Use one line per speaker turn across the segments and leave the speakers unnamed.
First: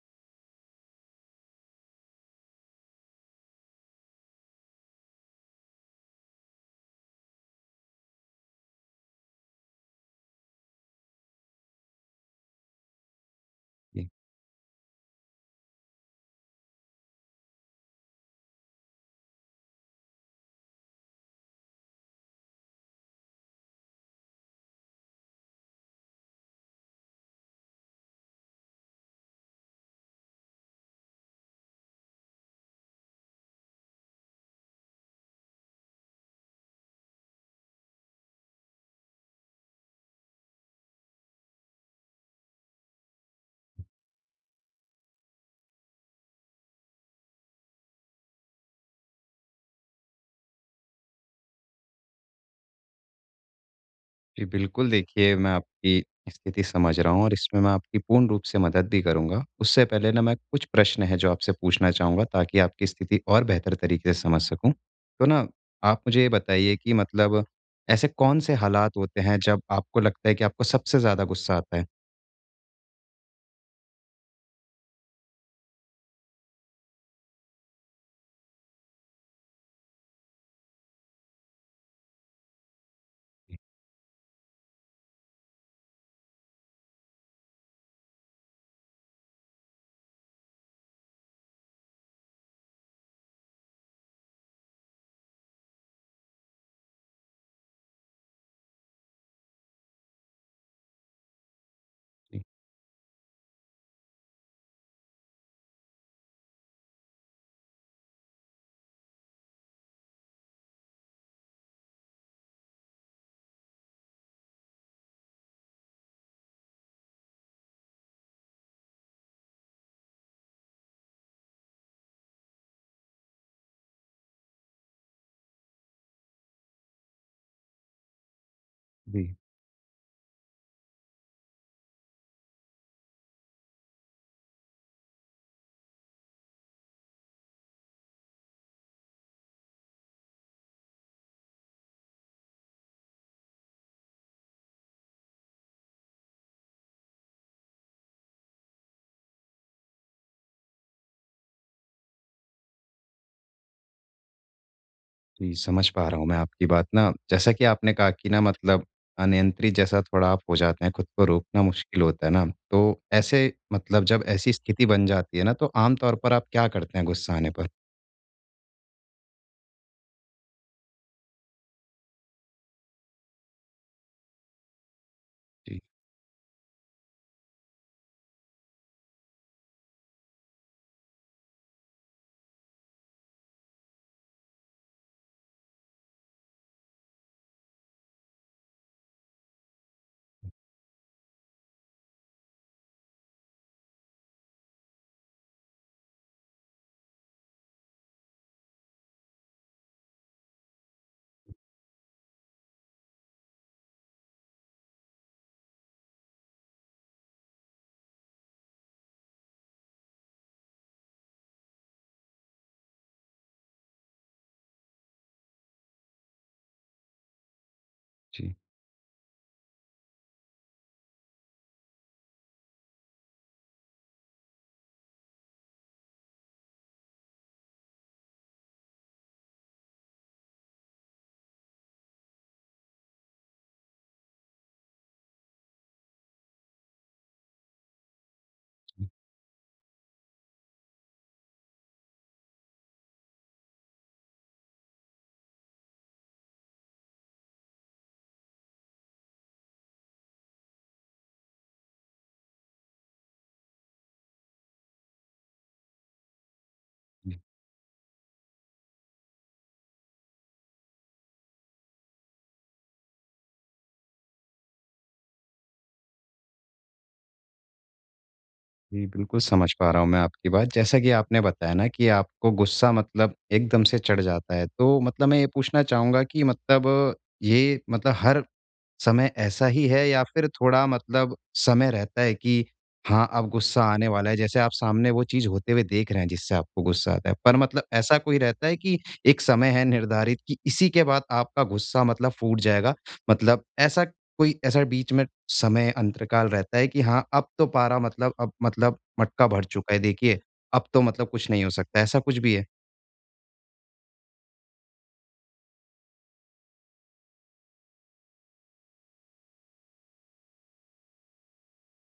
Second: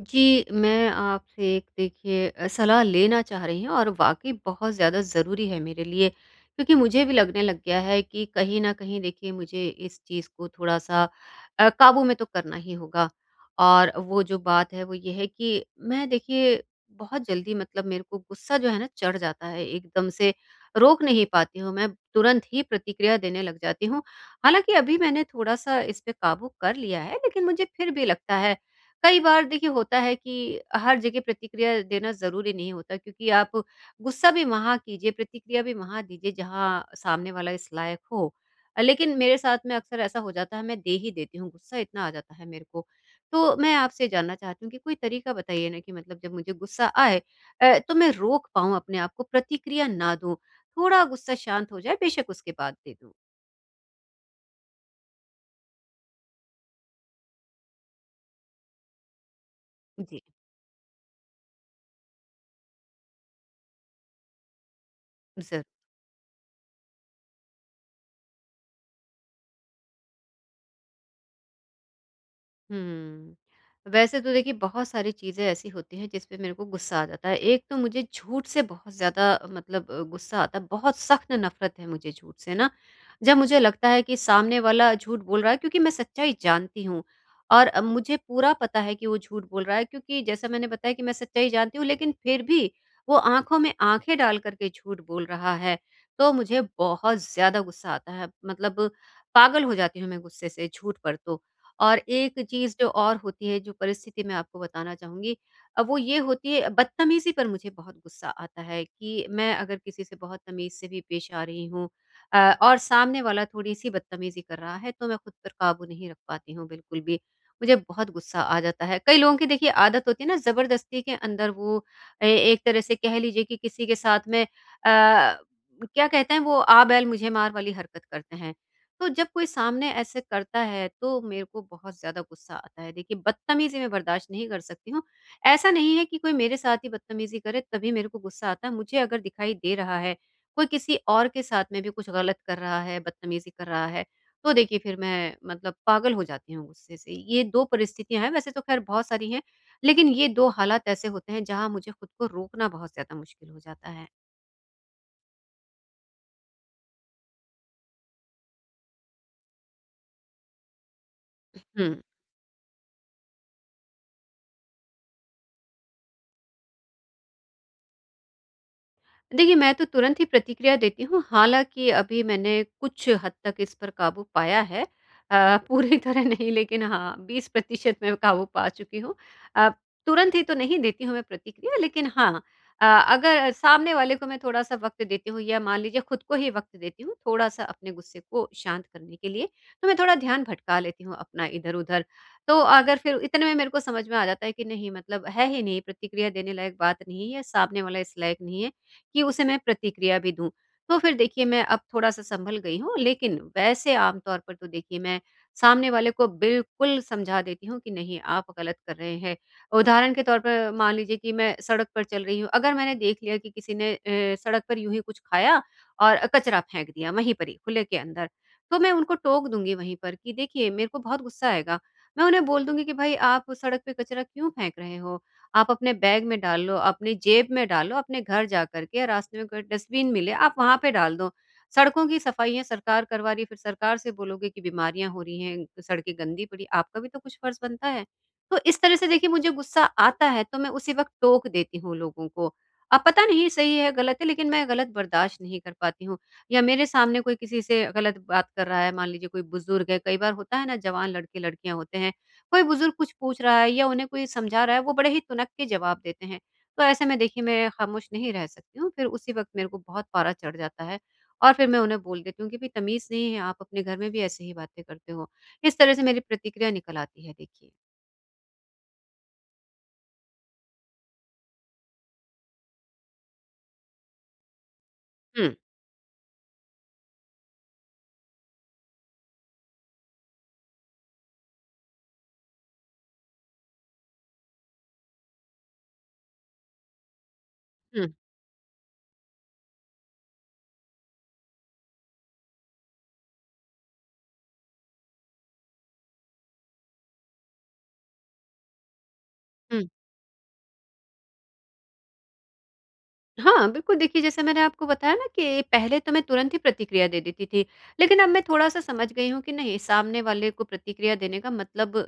जी, मैं आपसे एक देखिए सलाह लेना चाह रही हूँ और वाक़ई बहुत ज़्यादा ज़रूरी है मेरे लिए क्योंकि मुझे भी लगने लग गया है कि कहीं न कहीं देखिए मुझे इस चीज़ को थोड़ा-सा काबू में तो करना ही होगा। और
जी,
वो जो बात है वो ये है कि मैं देखिए बहुत जल्दी मतलब मेरे को गुस्सा जो है ना चढ़ जाता है एकदम से, रोक नहीं पाती हूँ मैं, तुरंत ही प्रतिक्रिया देने लग जाती हूँ। हालाँकि अभी मैंने थोड़ा-सा इस पे काबू कर लिया है लेकिन मुझे फिर भी लगता है कई बार देखिए होता है कि हर जगह प्रतिक्रिया देना ज़रूरी नहीं होता क्योंकि आप गुस्सा भी वहाँ कीजिए, प्रतिक्रिया भी वहाँ दीजिए जहाँ सामने वाला इस लायक हो। लेकिन मेरे साथ में अक्सर ऐसा हो जाता है मैं दे ही देती हूँ, गुस्सा इतना आ जाता है मेरे को। तो मैं आपसे जानना चाहती हूँ कि कोई तरीका बताइए ना कि मतलब जब मुझे गुस्सा आए तो मैं रोक पाऊँ अपने आप को, प्रतिक्रिया ना दूँ। थोड़ा गुस्सा शांत हो जाए बेशक उसके बाद दे दूँ।
जी, बिल्कुल देखिए मैं आपकी स्थिति समझ रहा हूँ और इसमें मैं आपकी पूर्ण रूप से मदद भी करूँगा। उससे पहले
जी।
ना मैं कुछ प्रश्न हैं जो आपसे पूछना चाहूँगा ताकि आपकी स्थिति और बेहतर तरीके से समझ सकूँ। तो ना
ज़रूर।
आप मुझे ये बताइए कि मतलब ऐसे कौन से हालात होते हैं जब आपको लगता है कि आपको सबसे ज़्यादा गुस्सा आता है?
हुँ। वैसे तो देखिए बहुत सारी चीज़ें ऐसी होती हैं जिस पे मेरे को गुस्सा आ जाता है। एक तो मुझे झूठ से बहुत ज़्यादा मतलब गुस्सा आता है, बहुत सख्त नफ़रत है मुझे झूठ से ना। जब मुझे लगता है कि सामने वाला झूठ बोल रहा है क्योंकि मैं सच्चाई जानती हूँ और मुझे पूरा पता है कि वो झूठ बोल रहा है क्योंकि जैसा मैंने बताया कि मैं सच्चाई जानती हूँ लेकिन फिर भी वो आँखों में आँखें डाल कर के झूठ बोल रहा है, तो मुझे बहुत ज़्यादा गुस्सा आता है। मतलब पागल हो जाती हूँ मैं गुस्से से झूठ पर तो। और एक
जी।
चीज़ जो और होती है, जो परिस्थिति मैं आपको बताना चाहूँगी वो ये होती है बदतमीज़ी पर मुझे बहुत गुस्सा आता है कि मैं अगर किसी से बहुत तमीज़ से भी पेश आ रही हूँ और सामने वाला थोड़ी-सी बदतमीज़ी कर रहा है, तो मैं खुद पर काबू नहीं रख पाती हूँ बिल्कुल भी। मुझे बहुत गुस्सा आ जाता है। कई लोगों की देखिए आदत होती है ना ज़बरदस्ती के अंदर वो ए एक तरह से कह लीजिए कि किसी के साथ में क्या कहते हैं वो आ बैल मुझे मार वाली हरकत करते हैं। तो
जी।
जब कोई सामने ऐसे करता है तो मेरे को बहुत ज़्यादा गुस्सा आता है। देखिए बदतमीज़ी मैं बर्दाश्त नहीं कर सकती हूँ। ऐसा नहीं है कि कोई मेरे साथ ही बदतमीज़ी करे तभी मेरे को गुस्सा आता है। मुझे अगर दिखाई दे रहा है, कोई किसी और के साथ में भी कुछ गलत कर रहा है, बदतमीज़ी कर रहा है, तो देखिए फिर मैं मतलब पागल हो जाती हूँ गुस्से से। ये 2 परिस्थितियाँ हैं, वैसे तो ख़ैर बहुत सारी हैं, लेकिन ये 2 हालात ऐसे होते हैं जहाँ मुझे खुद को रोकना बहुत ज़्यादा मुश्किल हो जाता है।
जी, समझ पा रहा हूँ मैं आपकी बात ना। जैसा कि आपने कहा कि ना मतलब अनियंत्रित जैसा थोड़ा आप हो जाते हैं, खुद को रोकना
हुँ।
मुश्किल होता है ना। तो ऐसे मतलब जब ऐसी स्थिति बन जाती है ना, तो आम तौर पर आप क्या करते हैं गुस्सा आने पर?
देखिए, मैं तो तुरंत ही प्रतिक्रिया देती हूँ, हालाँकि अभी मैंने कुछ हद तक इस पर काबू पाया है।
जी,
पूरी तरह नहीं लेकिन हाँ, 20% मैं काबू पा चुकी हूँ। अ, तुरंत ही तो नहीं देती हूँ मैं प्रतिक्रिया लेकिन हाँ, अगर सामने वाले को मैं थोड़ा-सा वक़्त देती हूँ या मान लीजिए खुद को ही वक़्त देती हूँ, थोड़ा-सा अपने गुस्से को शांत करने के लिए, तो मैं थोड़ा ध्यान भटका लेती हूँ अपना इधर-उधर। तो अगर फिर इतने में मेरे को समझ में आ जाता है कि नहीं मतलब है ही नहीं, प्रतिक्रिया देने लायक बात नहीं है, सामने वाला इस लायक नहीं है, कि उसे मैं प्रतिक्रिया भी दूँ। तो फिर देखिए मैं अब थोड़ा-सा सँभल गई हूँ, लेकिन वैसे आम तौर पर तो देखिए मैं सामने वाले को बिल्कुल समझा देती हूँ कि नहीं आप गलत कर रहे हैं। उदाहरण के तौर पर मान लीजिए कि मैं सड़क पर चल रही हूँ, अगर मैंने देख लिया कि किसी ने सड़क पर यूँ ही कुछ खाया और कचरा फेंक दिया वहीं पर ही खुले के अंदर,
जी,
तो मैं उनको टोक दूँगी वहीं पर कि देखिए मेरे को बहुत गुस्सा आएगा। मैं उन्हें बोल दूँगी कि भाई आप उस सड़क पे कचरा क्यों फेंक रहे हो? आप अपने बैग में डाल लो, अपनी जेब में डालो, अपने घर जा कर के रास्ते में कोई डस्टबिन मिले आप वहाँ पे डाल दो। सड़कों की सफाइयाँ सरकार करवा रही है, फिर सरकार से बोलोगे कि बीमारियाँ हो रही हैं, सड़कें गंदी पड़ी, आपका भी तो कुछ फर्ज़ बनता है। तो इस तरह से
जी,
देखिए मुझे गुस्सा आता है तो मैं उसी वक़्त टोक देती हूँ लोगों को। अब पता नहीं सही है, गलत है लेकिन मैं गलत बर्दाश्त नहीं कर पाती हूँ या मेरे सामने कोई किसी से गलत बात कर रहा है, मान लीजिए कोई बुज़ुर्ग है, कई बार होता है ना जवान लड़के-लड़कियाँ होते हैं, कोई बुजुर्ग कुछ पूछ रहा है या उन्हें कोई समझा रहा है, वो बड़े ही तुनक के जवाब देते हैं। तो ऐसे में
जी,
देखिए मैं खामोश नहीं रह सकती हूँ, फिर उसी वक़्त मेरे को बहुत पारा चढ़ जाता है और फिर मैं उन्हें बोल देती हूँ कि, "भई तमीज़ नहीं है, आप अपने घर में भी ऐसे ही बातें करते हो।" इस तरह से मेरी प्रतिक्रिया निकल आती है देखिए।
जी, बिल्कुल समझ पा रहा हूँ मैं आपकी बात। जैसा कि आपने बताया ना कि आपको गुस्सा मतलब एकदम से चढ़ जाता है। तो मतलब मैं ये
हुँ,
पूछना चाहूँगा कि मतलब ये मतलब हर समय ऐसा ही है या फिर थोड़ा मतलब समय रहता है कि हाँ, अब गुस्सा आने वाला है, जैसे आप सामने वो चीज़ होते हुए देख रहे हैं जिससे आपको गुस्सा आता है। पर मतलब
हुँ,
ऐसा कोई रहता है कि एक समय है निर्धारित कि इसी के बाद आपका गुस्सा मतलब फूट जाएगा? मतलब ऐसा कोई ऐसा बीच में समय अंतरकाल रहता है कि हाँ, अब तो पारा मतलब अब मतलब मटका भर
हुँ।
चुका है, देखिए अब तो मतलब कुछ नहीं हो सकता, ऐसा कुछ भी है?
हाँ, बिल्कुल देखिए जैसे मैंने आपको बताया ना कि पहले तो मैं तुरंत ही प्रतिक्रिया दे देती थी। लेकिन अब मैं थोड़ा-सा समझ गई हूँ कि नहीं सामने वाले को प्रतिक्रिया देने का मतलब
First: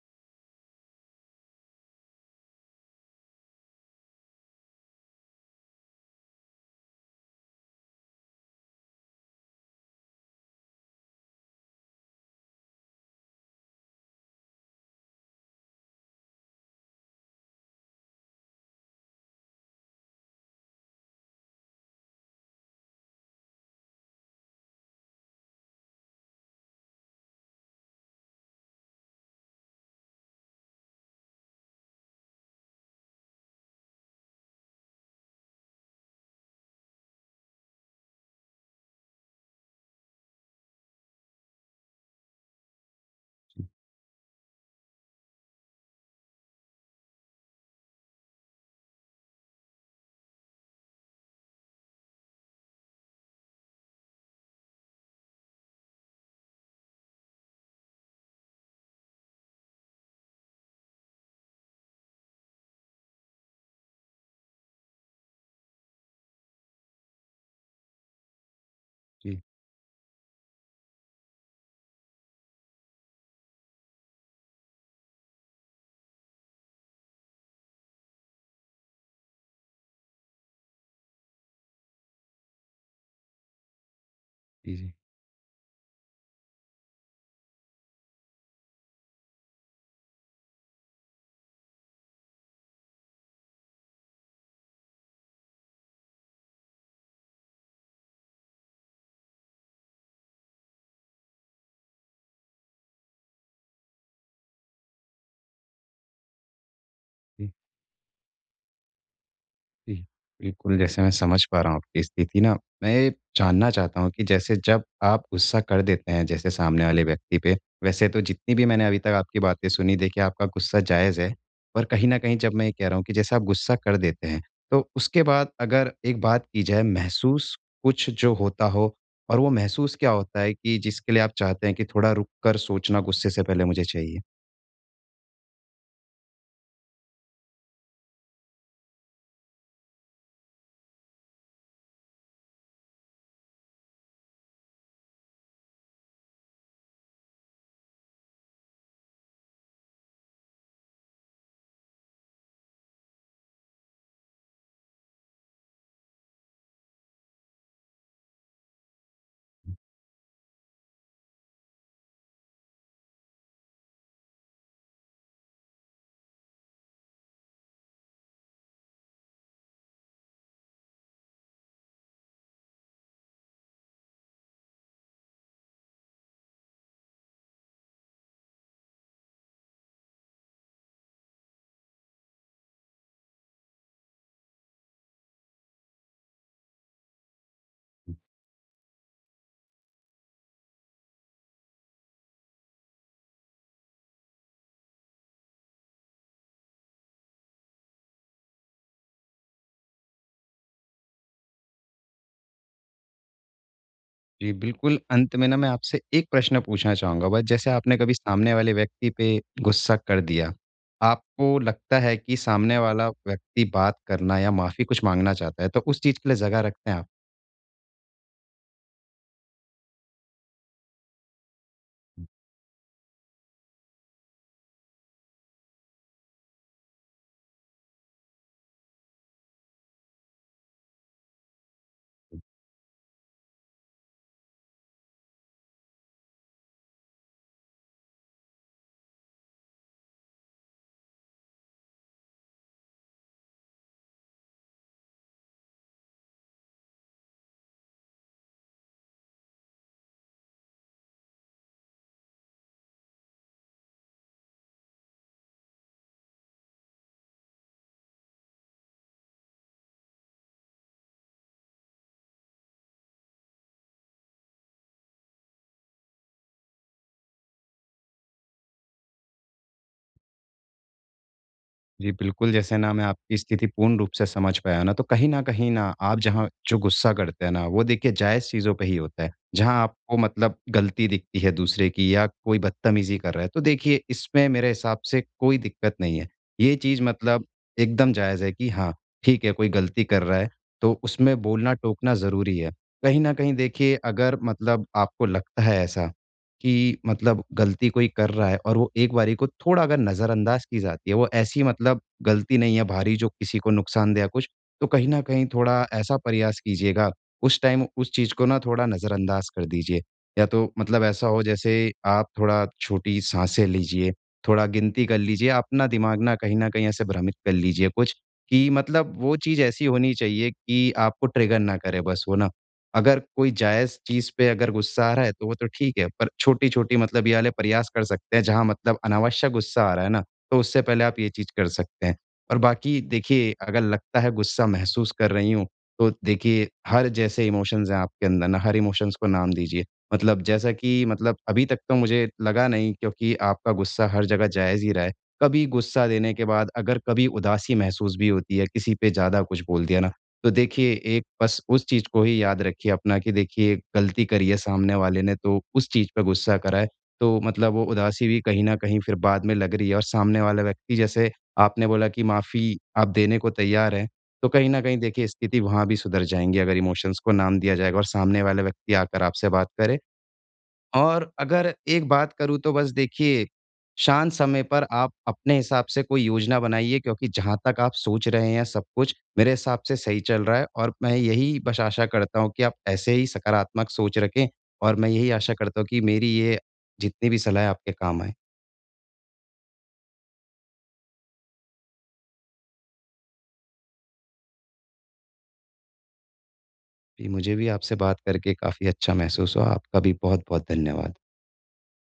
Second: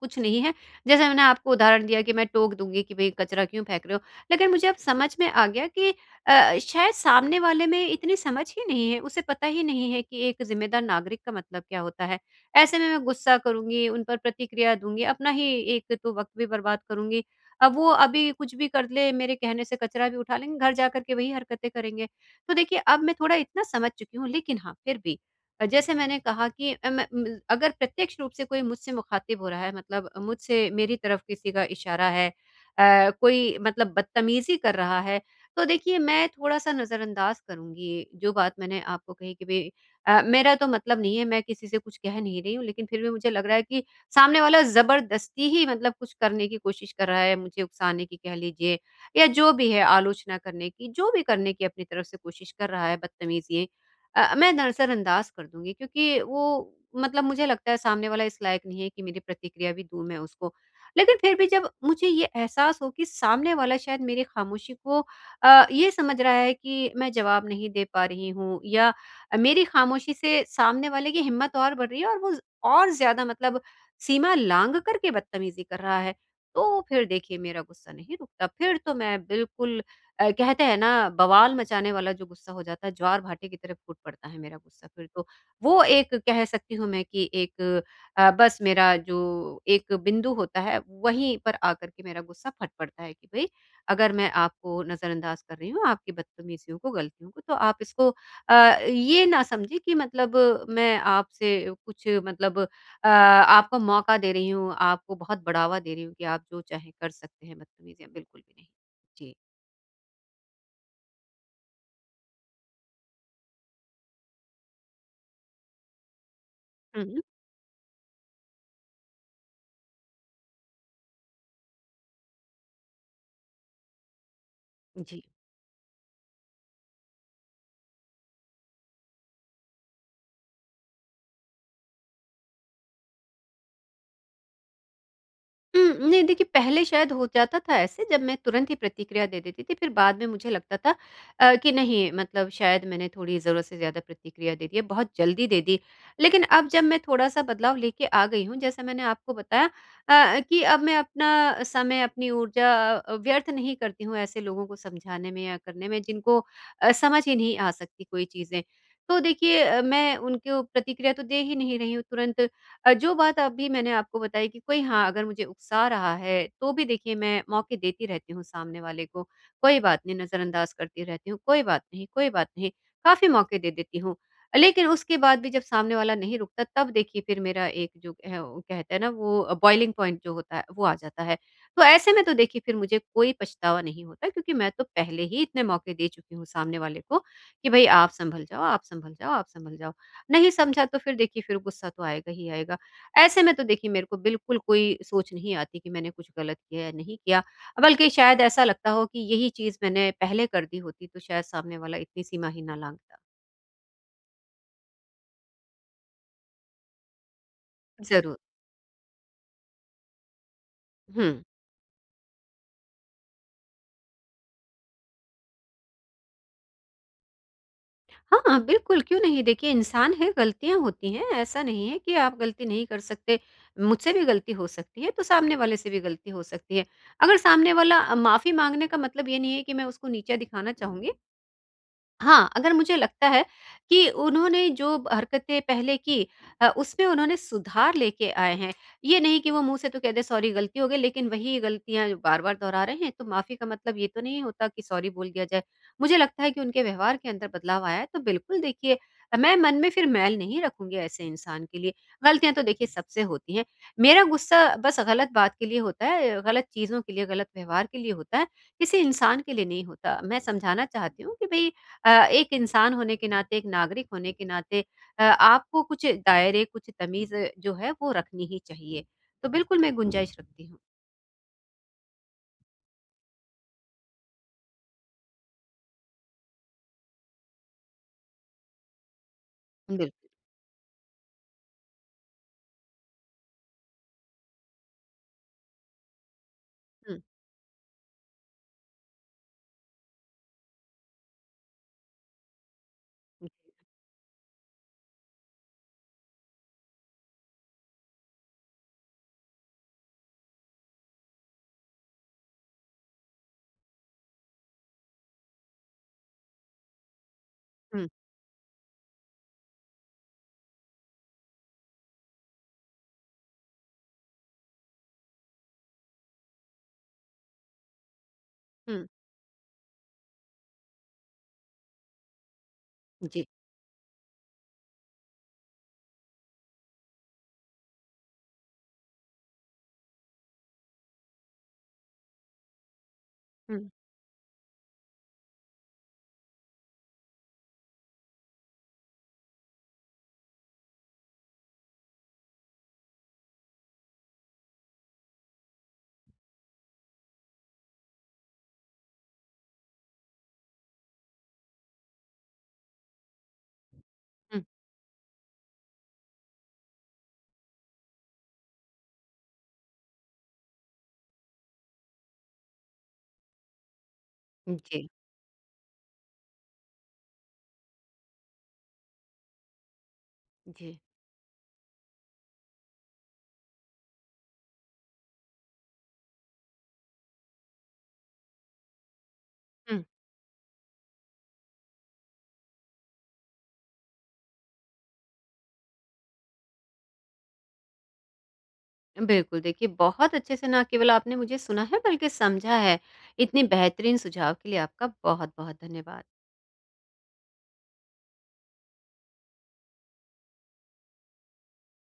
कुछ नहीं है। जैसे मैंने आपको उदाहरण दिया कि मैं टोक दूँगी कि भई कचरा क्यों फेंक रहे हो? लेकिन मुझे अब समझ में आ गया कि शायद सामने वाले में इतनी समझ ही नहीं है, उसे पता ही नहीं है कि एक ज़िम्मेदार नागरिक का मतलब क्या होता है। ऐसे में मैं गुस्सा करूँगी, उन पर प्रतिक्रिया दूँगी, अपना ही एक तो वक़्त भी बर्बाद करूँगी अब वो अभी कुछ भी कर ले, मेरे कहने से कचरा भी उठा लेंगे, घर जाकर के वही हरकतें करेंगे। तो देखिए अब मैं थोड़ा इतना समझ चुकी हूँ, लेकिन हाँ, फिर भी जैसे मैंने कहा कि मैं म अगर प्रत्यक्ष रूप से कोई मुझसे मुखातिब हो रहा है मतलब मुझसे मेरी तरफ किसी का इशारा है कोई मतलब बदतमीज़ी कर रहा है, तो देखिए मैं थोड़ा-सा नज़रअंदाज करूँगी, जो बात मैंने आपको कही कि भई मेरा तो मतलब नहीं है, मैं किसी से कुछ कह नहीं रही हूँ, लेकिन फिर भी मुझे लग रहा है कि सामने वाला ज़बरदस्ती ही मतलब कुछ करने की कोशिश कर रहा है, मुझे उकसाने की कह लीजिए या जो भी है आलोचना करने की, जो भी करने की अपनी तरफ से कोशिश कर रहा है बदतमीज़ ये मैं नज़रअंदाज़ कर दूँगी क्योंकि वो मतलब मुझे लगता है सामने वाला इस लायक नहीं है कि मेरी प्रतिक्रिया भी दूँ मैं उसको। लेकिन फिर भी जब मुझे ये एहसास हो कि सामने वाला शायद मेरी खामोशी को ये समझ रहा है कि मैं जवाब नहीं दे पा रही हूँ या
जी,
मेरी खामोशी से सामने वाले की हिम्मत और बढ़ रही है और वो ज़ और ज़्यादा मतलब सीमा लांघ कर के बदतमीजी कर रहा है, तो फिर देखिए मेरा गुस्सा नहीं रुकता। फिर तो मैं बिल्कुल कहते हैं ना बवाल मचाने वाला जो गुस्सा हो जाता है, ज्वार-भाटे की तरह फूट पड़ता है मेरा
जी, जी,
गुस्सा
जी।
फिर तो। वो एक कह सकती हूँ मैं कि एक बस मेरा जो एक बिंदु होता है, वहीं पर आकर के मेरा गुस्सा फट पड़ता है कि भई अगर मैं आपको नज़रअंदाज कर रही हूँ, आपकी बदतमीज़ियों को, गलतियों को, तो आप इसको अ, ये ना समझिए कि मतलब मैं आपसे कुछ मतलब आपको मौका दे रही हूँ, आपको बहुत बढ़ावा दे रही हूँ कि आप जो चाहें कर सकते हैं, बदतमीज़ियाँ बिल्कुल भी नहीं। जी।
जी, बिल्कुल, जैसे मैं समझ पा रहा हूँ आपकी स्थिति ना, मैं ये जानना चाहता हूँ कि जैसे जब आप गुस्सा कर देते हैं जैसे सामने
हुँ,
वाले
हुँ।
व्यक्ति पे, वैसे तो जितनी भी मैंने अभी तक आपकी बातें सुनी, देखिए आपका गुस्सा जायज़ है। पर कहीं न कहीं जब मैं ये कह रहा हूँ कि जैसे आप गुस्सा कर देते हैं, तो
जी।
उसके बाद अगर एक बात की जाए महसूस कुछ जो होता हो और वो महसूस क्या होता है कि जिसके लिए आप चाहते हैं कि थोड़ा रुक कर सोचना गुस्से से पहले मुझे चाहिए?
नहीं देखिए पहले शायद हो जाता था ऐसे जब मैं तुरंत ही प्रतिक्रिया दे देती थी फिर बाद में मुझे लगता था कि नहीं मतलब शायद मैंने थोड़ी ज़रूरत से ज़्यादा प्रतिक्रिया दे दी है, बहुत जल्दी दे दी। लेकिन अब जब मैं थोड़ा-सा बदलाव लेके आ गई हूँ जैसा मैंने आपको बताया कि अब मैं अपना समय अपनी ऊर्जा व्यर्थ नहीं करती हूँ ऐसे लोगों को समझाने में या करने में जिनको समझ ही नहीं आ सकती कोई चीज़ें। तो देखिए मैं उनको प्रतिक्रिया तो दे ही नहीं रही हूँ तुरंत जो बात अभी मैंने आपको बताई कि कोई हाँ, अगर मुझे उकसा रहा है, तो भी देखिए मैं मौके देती रहती हूँ सामने वाले को। कोई बात नहीं, नज़रअंदाज़ करती रहती हूँ, कोई बात नहीं, काफ़ी मौके दे देती हूँ। लेकिन उसके बाद भी जब सामने वाला नहीं रुकता, तब देखिए फिर मेरा एक जो है वो कहते हैं ना वो बॉइलिंग पॉइंट जो होता है, वो आ जाता है। तो ऐसे में तो देखिए फिर मुझे कोई पछतावा नहीं होता क्योंकि मैं तो पहले ही इतने मौके दे चुकी हूँ सामने वाले को कि भई आप संभल जाओ, आप संभल जाओ, आप संभल जाओ। नहीं समझा तो फिर देखिए फिर गुस्सा तो आएगा ही आएगा। ऐसे में तो देखिए मेरे को बिल्कुल कोई सोच नहीं आती कि मैंने कुछ गलत किया या नहीं किया। बल्कि शायद ऐसा लगता हो कि यही चीज़ मैंने पहले कर दी होती तो शायद सामने वाला इतनी सीमा ही ना लाँघता।
जी, बिल्कुल, अंत में ना मैं आपसे एक प्रश्न पूछना चाहूँगा बस जैसे आपने कभी
ज़रूर।
सामने वाले व्यक्ति पे गुस्सा कर दिया,
हुँ।
आपको लगता है कि सामने वाला व्यक्ति बात करना या माफ़ी कुछ माँगना चाहता है, तो उस चीज़ के लिए जगह रखते हैं आप?
हाँ, बिल्कुल क्यों नहीं देखिए इंसान है, गलतियाँ होती हैं, ऐसा नहीं है कि आप गलती नहीं कर सकते। मुझसे भी गलती हो सकती है, तो सामने वाले से भी गलती हो सकती है। अगर सामने वाला माफ़ी माँगने का मतलब ये नहीं है कि मैं उसको नीचा दिखाना चाहूँगी। हाँ, अगर मुझे लगता है कि उन्होंने जो हरकतें पहले की उसमें उन्होंने सुधार लेके आए हैं। ये नहीं कि वो मुँह से तो कह दें सॉरी गलती हो गई लेकिन वही गलतियाँ बार-बार दोहरा रहे हैं, तो माफ़ी का मतलब ये तो नहीं होता कि सॉरी बोल दिया जाए। मुझे लगता है कि उनके व्यवहार के अंदर बदलाव आया है तो बिल्कुल देखिए मैं मन में फिर मैल नहीं रखूँगी ऐसे इंसान के लिए। गलतियाँ तो देखिए सबसे होती हैं। मेरा गुस्सा बस गलत बात के लिए होता है, गलत चीज़ों के लिए, गलत व्यवहार के लिए होता है, किसी इंसान के लिए नहीं होता। मैं समझाना चाहती हूँ कि भई एक इंसान होने के नाते, एक नागरिक होने के नाते आपको कुछ दायरे, कुछ तमीज़ जो है वो रखनी ही चाहिए। तो बिल्कुल मैं गुंजाइश रखती हूँ।
जी, बिल्कुल, जैसे ना मैं आपकी स्थिति पूर्ण रूप से समझ पाया ना, तो कहीं न कहीं ना आप जहाँ जो गुस्सा करते हैं ना, वो देखिए जायज़ चीज़ों पे ही होता है। जहाँ आपको
बिल्कुल।
मतलब गलती दिखती है दूसरे की या कोई बदतमीज़ी कर रहा है, तो देखिए इसमें मेरे हिसाब से कोई दिक्कत नहीं है। ये चीज़
हुँ,
मतलब एकदम जायज़ है कि हाँ, ठीक है कोई गलती कर रहा है, तो उसमें बोलना-टोकना ज़रूरी है। कहीं न
हुँ, हुँ,
कहीं
जी।
देखिए अगर मतलब आपको लगता है ऐसा कि मतलब गलती कोई कर रहा है और वो एक बारी को थोड़ा अगर नज़रअंदाज की जाती है, वो ऐसी मतलब गलती नहीं है भारी जो किसी को नुकसान दे या कुछ, तो कहीं न कहीं थोड़ा ऐसा प्रयास कीजिएगा, उस टाइम
हुँ,
उस चीज़ को ना थोड़ा नज़रअंदाज कर दीजिए। या तो मतलब ऐसा हो जैसे आप थोड़ा छोटी साँसें लीजिए, थोड़ा गिनती कर लीजिए, अपना दिमाग ना कहीं न कहीं ऐसे भ्रमित कर लीजिए कुछ कि
हुँ,
मतलब वो चीज़ ऐसी होनी चाहिए कि आपको ट्रिगर ना करे बस वो ना। अगर
जी,
कोई जायज़ चीज़ पे अगर गुस्सा आ रहा है, तो वो तो ठीक है, पर छोटी-छोटी मतलब ये वाले प्रयास कर सकते हैं, जहाँ मतलब अनावश्यक गुस्सा आ रहा है ना, तो उससे पहले आप ये चीज़ कर सकते हैं। और बाकी देखिए, अगर लगता है गुस्सा महसूस कर रही हूँ, तो देखिए हर जैसे इमोशंस हैं आपके अंदर ना, हर इमोशंस को नाम दीजिए। मतलब जैसा कि मतलब अभी तक तो मुझे लगा नहीं क्योंकि आपका गुस्सा हर जगह जायज़ ही रहा है। कभी गुस्सा देने के बाद अगर कभी उदासी महसूस भी होती है, किसी पे ज़्यादा कुछ बोल दिया ना तो देखिए, एक बस उस चीज़ को ही याद रखिए अपना कि देखिए गलती करी है सामने वाले ने तो उस चीज़ पे गुस्सा करा है। तो मतलब वो उदासी भी कहीं न कहीं फिर बाद में लग रही है और सामने वाला व्यक्ति जैसे आपने बोला कि माफ़ी आप देने को तैयार हैं, तो कहीं न कहीं देखिए स्थिति वहाँ भी सुधर जाएँगी अगर इमोशंस को नाम दिया जाएगा और सामने वाला व्यक्ति आकर आपसे बात करे।
जी।
और अगर एक बात करूँ तो बस देखिए, शांत समय पर आप अपने हिसाब से कोई योजना बनाइए क्योंकि जहाँ तक आप सोच रहे हैं सब कुछ मेरे हिसाब से
हुँ,
सही चल रहा है और मैं यही बस आशा करता हूँ कि आप ऐसे ही सकारात्मक सोच रखें और मैं यही आशा करता हूँ कि मेरी ये जितनी भी सलाह है आपके काम आए।
बिल्कुल देखिए बहुत अच्छे से ना केवल आपने मुझे सुना है बल्कि समझा है। इतने बेहतरीन सुझाव के लिए आपका बहुत-बहुत धन्यवाद।
जी, मुझे भी आपसे बात करके काफ़ी अच्छा महसूस हुआ। आपका भी बहुत-बहुत धन्यवाद।